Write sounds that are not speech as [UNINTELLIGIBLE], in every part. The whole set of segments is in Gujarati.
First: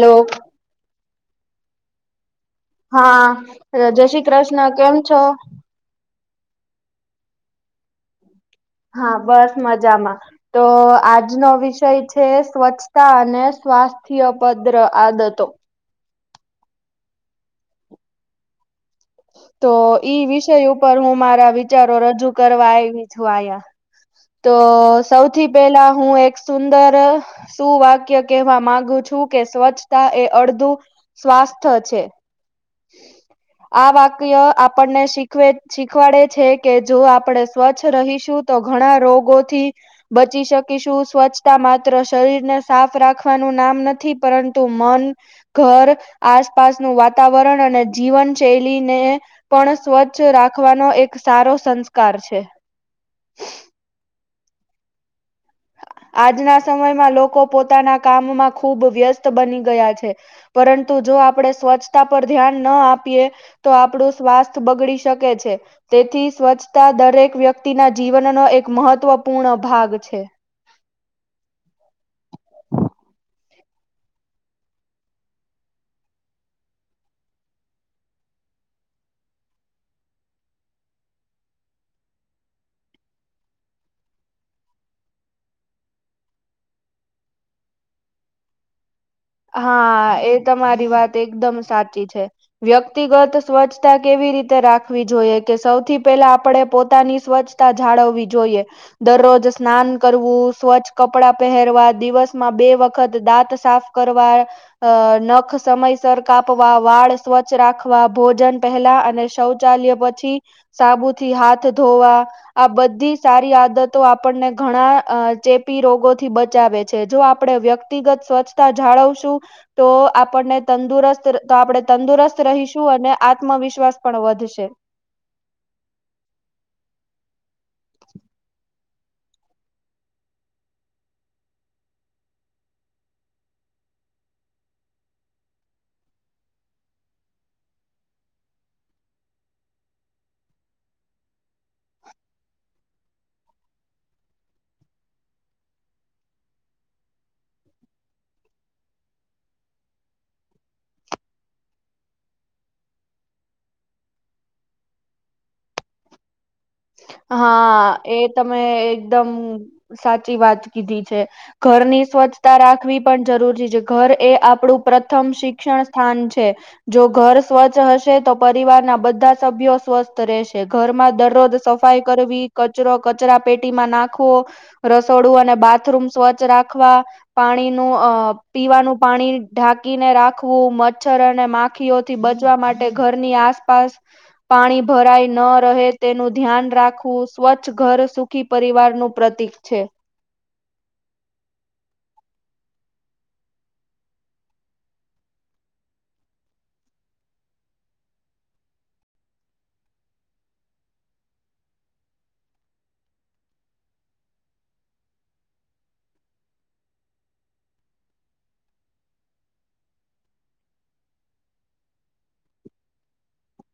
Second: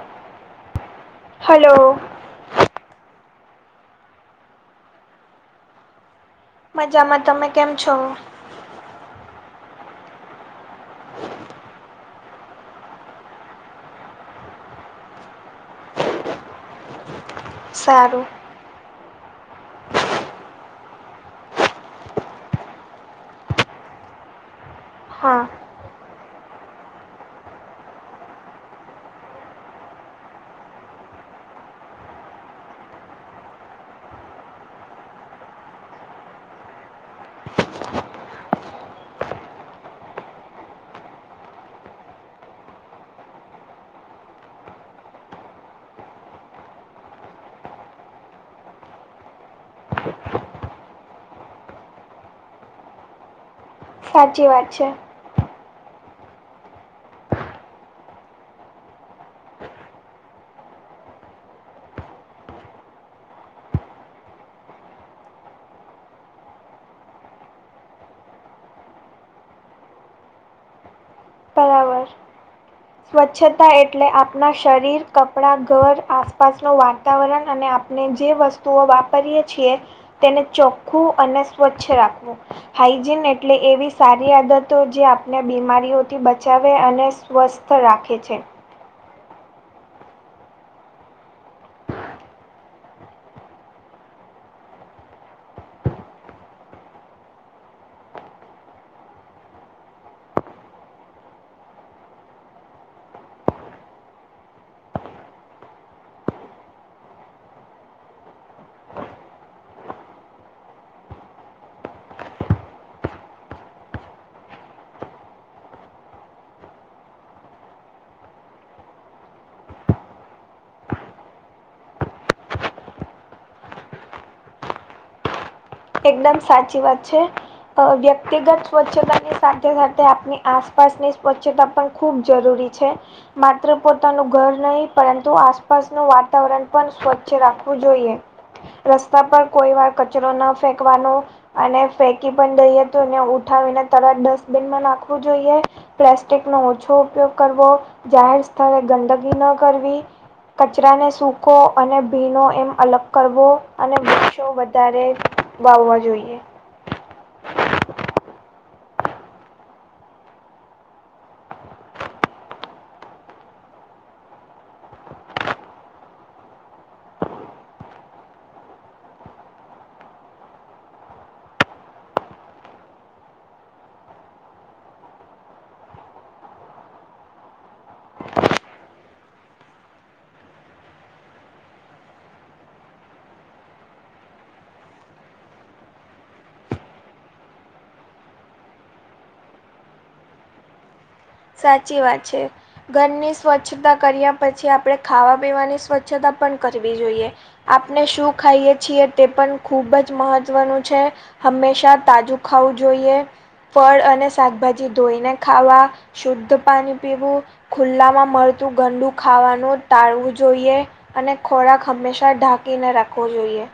હેલો. હલો. હા જય શ્રી કૃષ્ણ કેમ છો. મજામાં તમે કેમ છો. હા બસ મજામાં. તો આજનો વિષય છે સ્વચ્છતા અને સ્વાસ્થ્ય પદ્ર આદતો. સારું. તો ઈ વિષય ઉપર હું મારા વિચારો રજૂ કરવા આવી છું આયા. તો હા સૌથી પેલા હું એક. સુંદર સુું વાક્ય કહેવા માંગુ છું કે સ્વચ્છતા એ અડધું. સ્વાસ્થ છે. [INAUDIBLE] આ વાક્ય આપણને શીખવે શીખવાડે છે કે જો આપડે સ્વચ્છ રહીશું. તો ઘણા રોગો થી. બચી શકીશું સ્વચ્છતા માત્ર શરીરને સાફ રાખવાનું નામ નથી પરંતુ મન. ઘર આસપાસનુંું વાતાવરણ અને જીવન શૈલીને પણ સ્વચ્છ રાખવાનો એક સારો સંસ્કાર છે. સાચી વાત છે. આજના સમયમાં લોકો પોતાના કામમાં ખૂબ વ્યસ્ત બની ગયા છે. પરંતુ જો આપણેે સ્વચ્છતા પર ધ્યાન ના આપીએ તો આપણું સ્વાસ્થ બગડી શકે છે. તેથી સ્વચ્છતા દરેક વ્યક્તિના જીવનનો એક મહત્વપૂર્ણ ભાગ છે. બરાબર સ્વ ચ્છતા એટલે આપણા શરીર, કપડાં, ઘર, આસપાસનું વાતાવરણ અને આપણે જે વસ્તુ વસ્તુઓ વાપરીએ છીએ તેને ચોખ્ખું અને સ્વચ્છ રાખવું. હાઈજીન એટલે એવી સારી આદતો. જે આપને બીમારીઓ થી બચાવે અને સ્વસ્થ રાખે છે હા! એ તમારી વાત એકદમ સાચી છે. વ્યક્તિગત સ્વચ્છતા કેવી રીતે રાખવી જોઈએ કે, સૌથી પહેલા આપણેે પોતાની સ્વચ્છ તા જાળવવી જોઈએ. દરરોજ સ્નાન કરવું, સ્વચ્છ કપડા પહેરવા, દિવસમાં બે વખત દાંત સાફ કરવા. અ નખ સમયસર કાપવા, વાળ સ્વચ્છ રાખવા, ભોજન પહેલા અને સૌ ચાલય પછી સાબુથી હાથ ધોવા. આ બધી સારી આદતો આપણને ઘણા ચેપી રોગોથી બચાવે છે. જો આપણેે વ્યક્તિ વ્યક્તિગત સ્વચ્છતા જાળવશું તો આપણને તંદુરસ્ત, તો આપણે તંદુરસ્ત રહીશું અને આત્મવિશ્વાસ પણ વધશે. એકદમ સાચી વાત છે. અ વ્યક્તિગત સ્વચ્છતાની સાથે સાથે આપની આસપાસની સ્વચ્છતા પણ ખૂબ જરૂરી છે. માત્ર પોતાનું ઘર નહીં. પરંતુ, આસપાસનું વાતાવરણ પણ સ્વચ્છ રાખવું જોઈએ. રસ્તા પર કોઈ વાર કચરો ન ફેંકવાનો. અને ફેંકી પણ દઈએ તો એને ઉઠાવીને તરત ડસ્ટબિનમાં નાખવું જોઈએ. પ્લાસ્ટિક નો ઓછો ઉપયોગ કરવો, જાહેર સ્થળે ગંદગી ન કરવી. કચરાને સૂકો અને ભીનો એમ અલગ કરવો અને વૃક્ષો વધારે વાવવા જોઈએ. હા! એ તમે એકદમ સાચી વાત કીધી છે. ઘરની સ્વચ્છતા રાખવી પણ જરૂરી છે. ઘર એ આપણું પ્રથમ શિક્ષણ સ્થાન છે જો ઘર સ્વચ્છ હશે તો પરિવારના બધા સભ્યો સ્વસ્થ રહેશે. ઘરમાં દરરોજ સ સફાઈ કરવી. કચરો કચરા પેટીમાં નાખવો. રસોડું અને બાથરૂમ સ્વચ્છ રાખવા. પાણીનું અ પીવાનું પાણી ઢાંકીને રાખવું. મચ્છર અને માખ ખીઓથી બચવા માટે ઘરની આસપાસ પાણી ભરાય ન રહે તેનું ધ્યાન રાખવું. સ્વચ્છ ઘર સુખી પરિવાર નું પ્રતિક છે. સાચી વાત છે. ઘરની સ્વચ્છતા કર્યા પછી આપણે ખાવા પીવાની સ્વચ્છતા પણ કરવી જોઈએ. આપણે શું ખાઈએ છીએ તે પણ ખુબ જ મહત્વનું છે. હંમેશા તાજું ખાવું જોઈએ. ફળ અને શાકભાજી ધોઈને ખાવા. શુદ્ધ પાણી પીવું ખુલ્લામાં મળતું ગંડું ખાવાનું ટાળવું જોઈએ અને ખોરાક હંમેશા ઢાંકીને રાખવો જોઈએ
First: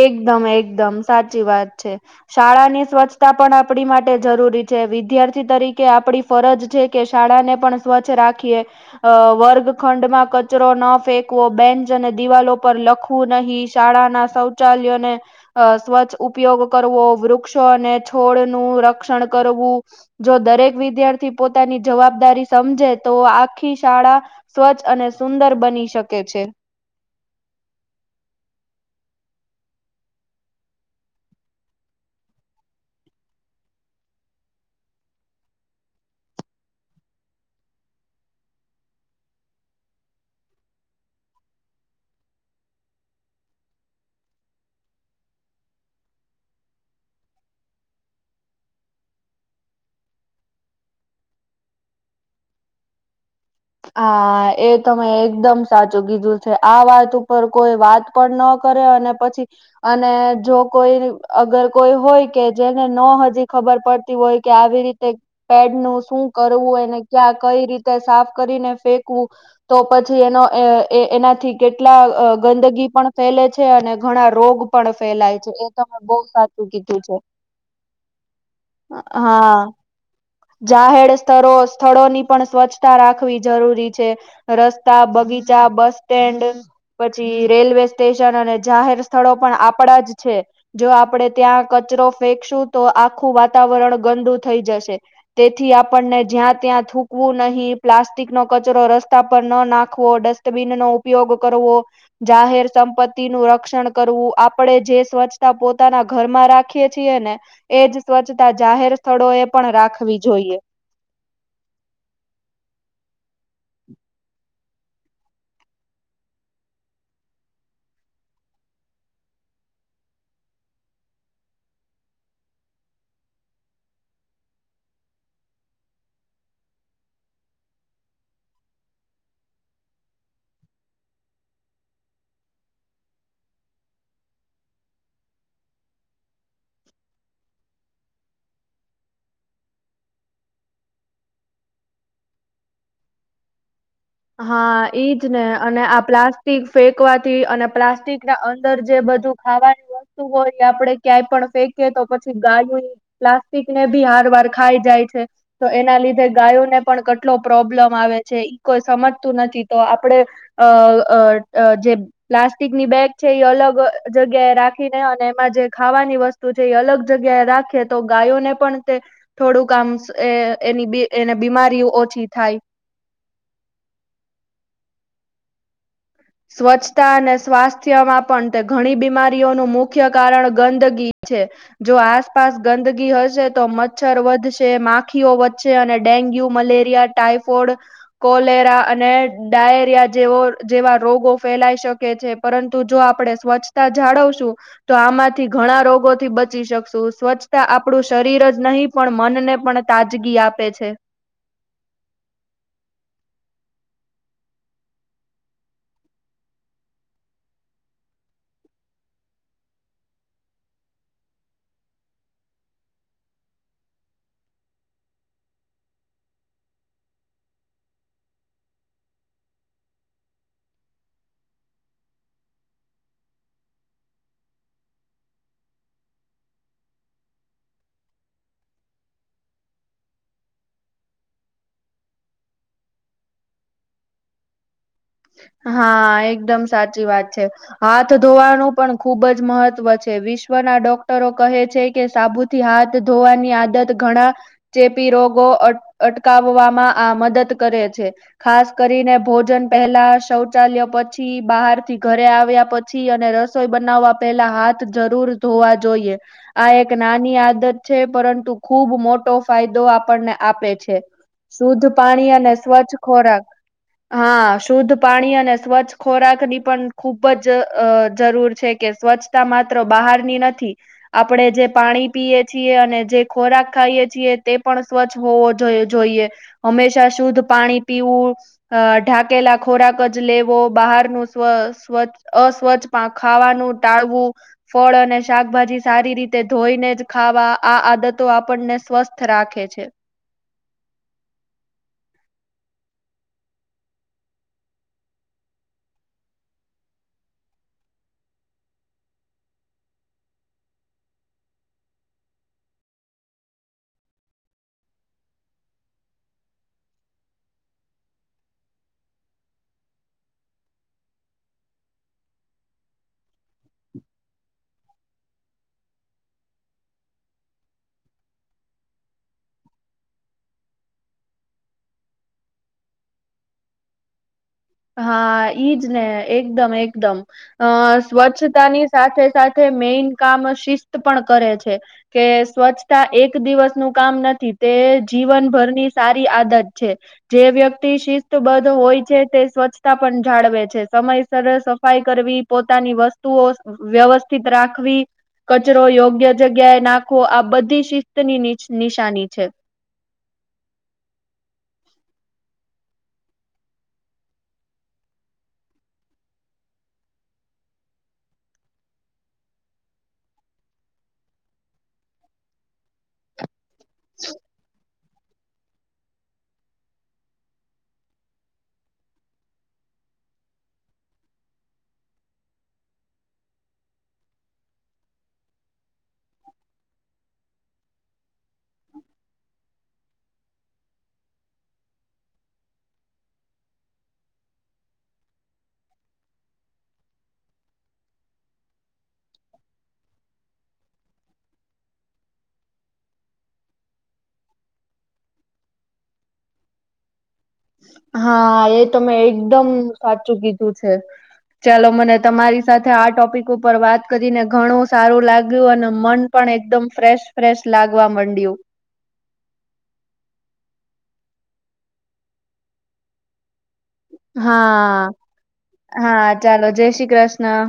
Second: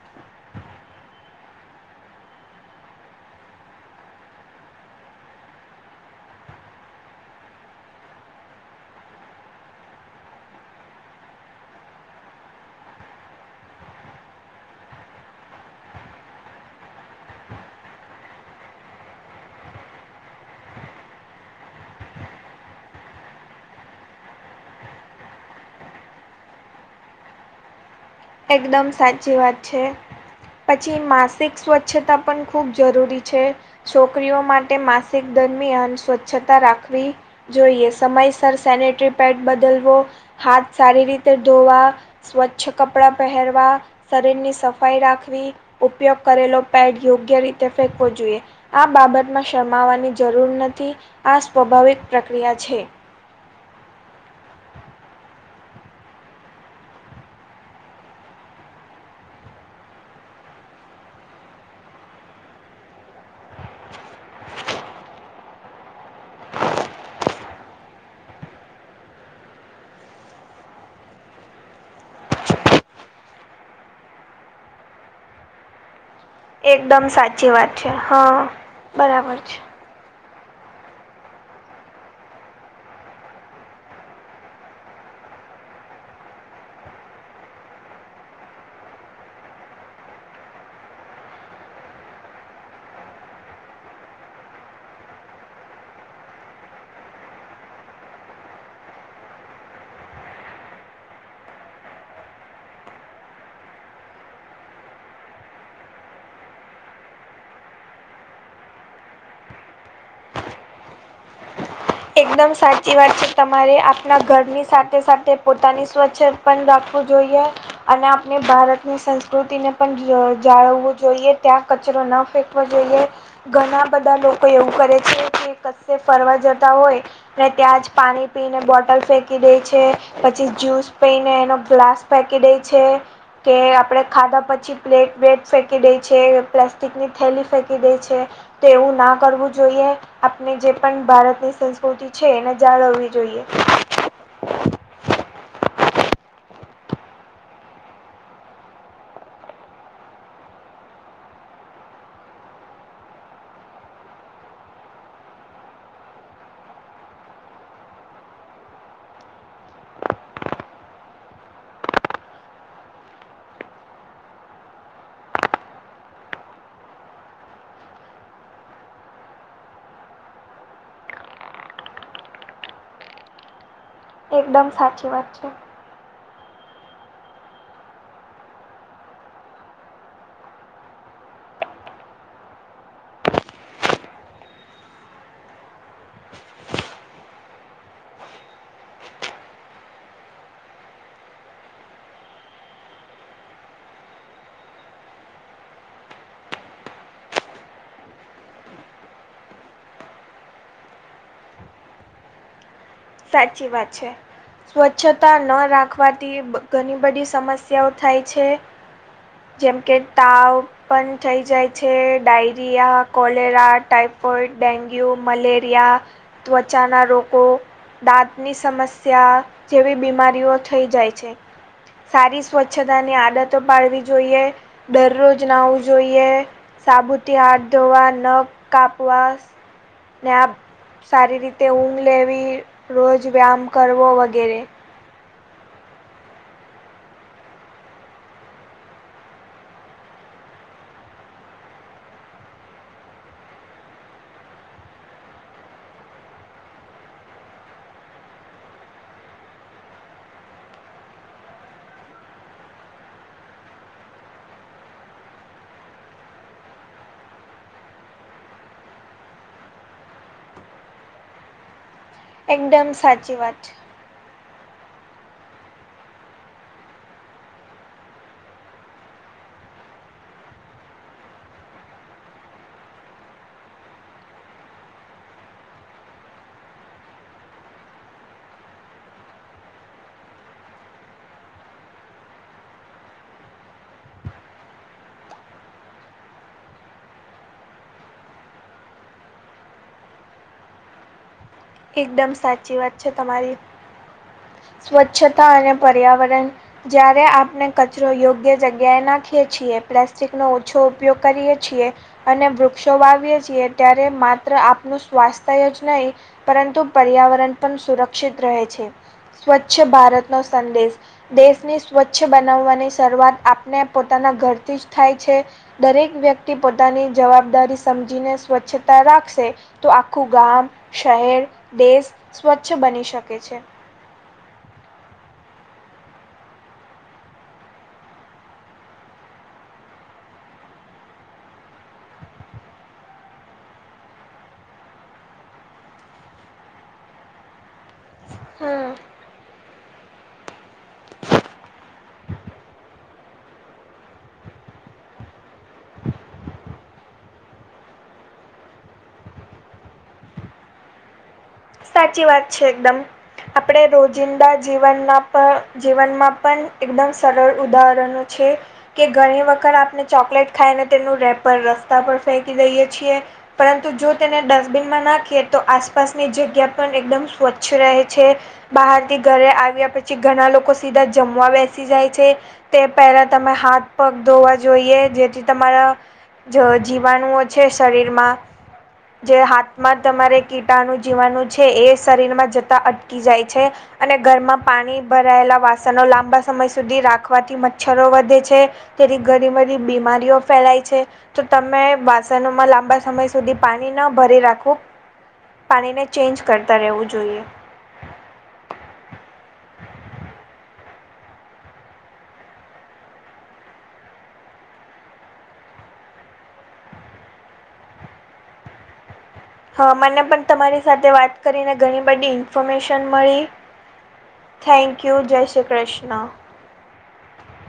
એકદમ એકદમ સાચી વાત છે. શાળા ની સ્વચ્છતા પણ આપણી માટે જરૂરી છે. વિદ્યાર્થી તરીકે આપણી ફરજ છે કે, શાળા ને પણ સ્વચ્છ રાખીએ. અ વર્ગખંડમાં કચરો ન ફેંકવો. બેન્ચ અને દિવાલો પર લખવું નહીં. શાળા ના શૌચાલયો ને અ સ્વચ્છ ઉપયોગ કરવો. વૃક્ષો અને છોડ નું રક્ષણ કરવું. જો દરેક વિદ્યાર્થી પોતાની જવાબદારી સમજે તો આખી શાળા સ્વચ્છ અને સુંદર બની શકે છે. એકદમ સાચી વાત છે. પછી માસિક સ્વચ્છતા પણ ખૂબ જરૂરી છે. છોકરીઓ માટે માસિક દરમિયાન સ્વચ્છતા રાખવી જોઈએ સમયસર સેનેટરી પેડ બદલવો હાથ સારી રીતે ધોવા. સ્વચ્છ કપડાં પહેરવા. શરીરની સફાઈ રાખવી ઉપયોગ કરેલો પેડ યોગ્ય રીતે ફેકવો જોઈએ. આ બાબતમાં શરમાવાની જરૂર નથી આ સ્વાભાવિક પ્રક્રિયા છે. હા એ તમે એકદમ સાચું કીધું છે આ વાત ઉપર કોઈ વાત પણ ન કરે અને પછી. અને જો કોઈ અગર કોઈ હોય કે જેને ન હજી ખબર પડતી હોય. કે આવી રીતે પેડ નું શું કરવુંને ક્યાં કઈ રીતે સાફ કરીને ફેંકવું. તો પછી એનો એ એનાથી કેટલા ગંદગી પણ ફેલે છે અને ઘણા રોગ. પણ ફેલાય છે એ તમે બહુ. સાચું કીધું એકદમ છે સાચી વાત છે હા [UNINTELLIGIBLE] બરાબર છે હા જાહેર સ્થ સ્થળોની પણ સ્વચ્છતા રાખ રાખવી જરૂરી છે રસ્તા બગીચા બસ સ્ટેન્ડ પછી રેલવે સ્ટેશન અને જાહેર સ્થળો પણ આપડા જ છે. જો આપડે ત્યાં કચરો ફેંકશું તો આખું વાતાવરણ ગંદુ થઈ જશે. તેથી આપણને જ્યાં ત્યાં થૂકવું નહી. પ્લાસ્ટિક નો કચરો રસ્તા પર ન નાખવો ડસ્ટબીન નો ઉપયોગ કરવો. જાહેર સંપત્તિ નું રક્ષણ કરવું આપણેે જે સ્વચ્છતા પોતાના ઘરમાં રાખે. રાખીએ છીએ ને એજ સ્વચ્છતા જાહેર સ્થળો એ પણ રાખવી જોઈએ. એકદમ સાચી વાત છે તમારે આપણા ઘરની સાથે સાથે પોતાની સ્વચ્છ પણ રાખવું જોઈએ. અને આપણે ભારતની સંસ્કૃતિને પણ જાળવવું જોઈએ ત્યાં કચરો ન ફેંક જોઈએ ઘણા બધા લોકો એવું કરે છે કે ક ફરવા જતા હોય. ને ત્યાં જ પાણી પી ને બોટલ ફેંકી દે છે. પછી જ્યુસ પૈને એનો ગ્લાસ પેકી દે છે. કે આપણે ખાધા પછી પ્લેટ વેટ ફેંકી દઈ છે પ્લાસ્ટિકની થેલી ફેંકી દે છે. તો એવું ના કરવું જોઈએ આપણે જે પણ ભારતની સંસ્કૃતિ છે એને જાળવવી જોઈએ. હા ઈજ ને અને આ પ્લાસ્ટિક ફેંકવાથી અને પ્લાસ્ટિક ના અંદર જે બધું. ખાવાની વસ્તુ હોય આપડે ક્યાંય પણ ફેંકીએ તો પછી ગાય. પ્લાસ્ટિકને ભી હાર વાર ખાઈ જાય છે. તો એના લીધે ગાયોને પણ કેટલો પ્રોબ્લમ આવે છે કોઈ સમજતું નથી તો આપડે. અ અ અ જે. પ્લાસ્ટિકની બેગ છે એ અલગ જગ્યા એ રાખીને અને એમાં જે ખાવાની વસ્તુ તો જે અલગ જગ્યાએ રાખે તો ગાયોને પણ તે થોડુંકમ એ એની એ બીમારીઓ ઓછી થાય. એકદમ સાચી વાત છે. સ્વચ્છતા અને સ્વાસ્થ્યમાં પણ તે ઘણી બીમારીઓનું મુખ્ય કારણ ગંદગી છે. જો આસપાસ ગંદગી હશે તો મચ્છર વધશે માખીઓ વધશે અને ડેન્ગ્યુ મલેરિયા ટાઈફોઇડ કોલેરા અને ડાયરિયા જેવો જેવા. રોગો ફેલાય શકે છે પરંતુ જો આપણે સ્વચ્છતા જાળવશું તો આમાંથી ઘણા રોગોથી બચી શકશું સ્વચ્છતા આપણું શરીર જ નહીં પણ મનને પણ તાજગી આપે છે સાચી વાત છે. સ્વચ્છતા ન રાખવાથી ઘણી બધી સમસ્યાઓ થાય છે. જેમ કે તાવ. પણ થઈ જાય છે diarrhoea cholera typhoid dengue malaria ત્વચા ના રોકકો. દાંતની સમસ્યા જેવી બીમારીઓ થઈ જાય છે સારી સ્વચ્છતાની આદતો પાડવી જોઈએ દરરોજ ના આવું જોઈએ સાબુથી હાથ ધોવા નખ કાપવા ને આ સારી રીતે ઊંઘ લેવી રોજ વ્યામ કરવો વગેરે હા એકદમ સાચી વાત છે હાથ ધોવાનું પણ ખુબ જ મહત્વ છે વિશ્વના ડોક્ટરો કહે છે કે સાબુ થી હાથ ધોવાની આદત ઘણા ચેપી રોગો અટકાવવામાં આ મદદ કરે છે ખાસ કરીને ભોજન પેલા શૌચાલય પછી બહાર થી ઘરે આવ્યા પછી અને રસોઈ બનાવવા પેલા હાથ જરૂર ધોવા જોઈએ આ એક નાની આદત છે પરંતુ ખુબ મોટો ફાયદો આપણને આપે છે શુદ્ધ પાણી અને એકદમ સ્વચ્છ સાચી ખોરાક વાત હા શુદ્ધ પાણી અને સ્વચ્છ ખોરાકની પણ ખૂબ જ જરૂર છે કે સ્વચ્છ માત્ર બહારની નથી આપણે જે પાણી પીએ છીએ અને જે ખોરાક ખાઈએ છીએ તે પણ સ્વચ્છ હોવ જોઈએ હંમેશા શુદ્ધ પાણી પીવું ઢાકેલા ખોરાક જ લેવો બહારનું સ્વ સ્વચ્છ અસ્વચ્છ ખાવાનું ટાળવું ફળ અને શાકભાજી સારી રીતે ધોઈને જ ખાવા આ આદતો આપણને સ્વસ્થ રાખે છે એકદમ સાચી વાત છે તમારી સ્વચ્છતા અને પર્યાવરણ જયારે આપણે કચરો યોગ્ય જગ્યાએ નાખીએ છીએ પ્લાસ્ટિકનોો ઓછો ઉપયોગ કરીએ છીએ અને વૃક્ષો વાવીએ છીએ ત્યારે માત્ર આપનું સ્વાસ્થ્ય જ નહીિ પરંતુ પર્યાવરણ પણ સુરક્ષિત રહે છે સ્વચ્છ ભારતનોો સંદેશ દેશને સ્વચ્છ બનાવવાની શરૂઆત આપને પોતાના ઘરથી જ થાય છે દરેક વ્યક્તિ પોતાની જવાબદારી સમજીને સ્વચ્છતા રાખશે તો આખું ગામ શહેર દેશ સ્વચ્છ બની શકે છે હા ઈજ ને એકદમ એકદમ અ સ્વચ્છતા ની સાથે સાથે મેઈન કામ શિસ્ત પણ કરે છે કે સ્વચ્છતા એક દિવસનુંું કામ નથી તે જીવનભરની સારી આદત છે જે વ્યક્તિ શિસ્તબદ્ધ હમ હોય છે તે સ્વચ્છતા પણ જાળવે છે સમયસર સફાઈ કરવી પોતાની વસ્તુઓ વ્યવસ્થિત રાખવી કચરો યોગ્ય જગ્યાએ નાખવો આ બધી શિસ્ત ની નિશાની છે સાચી વાત છે એકદમ આપણે રોજિંદા જીવનમાં પણ જીવનમાં પણ એકદમ સરળ ઉદાહરણો છે કે ઘણી વખત આપને ચોકલેટ ખાઈ ને તેનું રેપરખ ફેકી દઈએ છીએ પરંતુ જો તેને ડસ્ટબિનમાં નાખીએ તો આસપાસની જગ્યા પણ એકદમ સ્વચ્છ રહે છે બહારથી ઘરે આવ્યા પછી ઘણા લોકો સીધા જમવા બેસી જાય છે તે પહેલા તમે હાથ પગ ધોવા જોઈએ જેથી તમારા જ જીવાણુઓ છે શરીરમાં. જે હાથમાં તમારે કીટાણુ જીવાણું. છે એ શરીરમાં જતા અટકી જાય છે. અને ઘરમાં પાણી ભરાયેલા વાસણ લાંબા સમય સુધી રાખવાથી મચ્છરો વધે છે તેથી ઘણી બધી બીમારીઓ ફેલાય છે તો તમે વાસણોમાં લાંબા સમય સુધી પાણી ન ભરી રાખવું પાણીને ચેન્જ કરતા રહેવું જોઈએ હા એ તો મેં એકદમ સાચું કીધું છે ચાલો, મને તમારી સાથે આ ટોપિક ઉપર વાત કરીને ઘણું સારું લાગ્યું અને મન પણ એકદમ ફ્રેશ ફ્રેશ લાગવા માંડ્યું. હા, મને પણ તમારી સાથે વાત કરીને ઘણી બધી ઇન્ફોર્મેશન મળી. થેન્ક હા. યુ, જય શ્રી કૃષ્ણ. હા ચાલો, જય શ્રી કૃષ્ણ.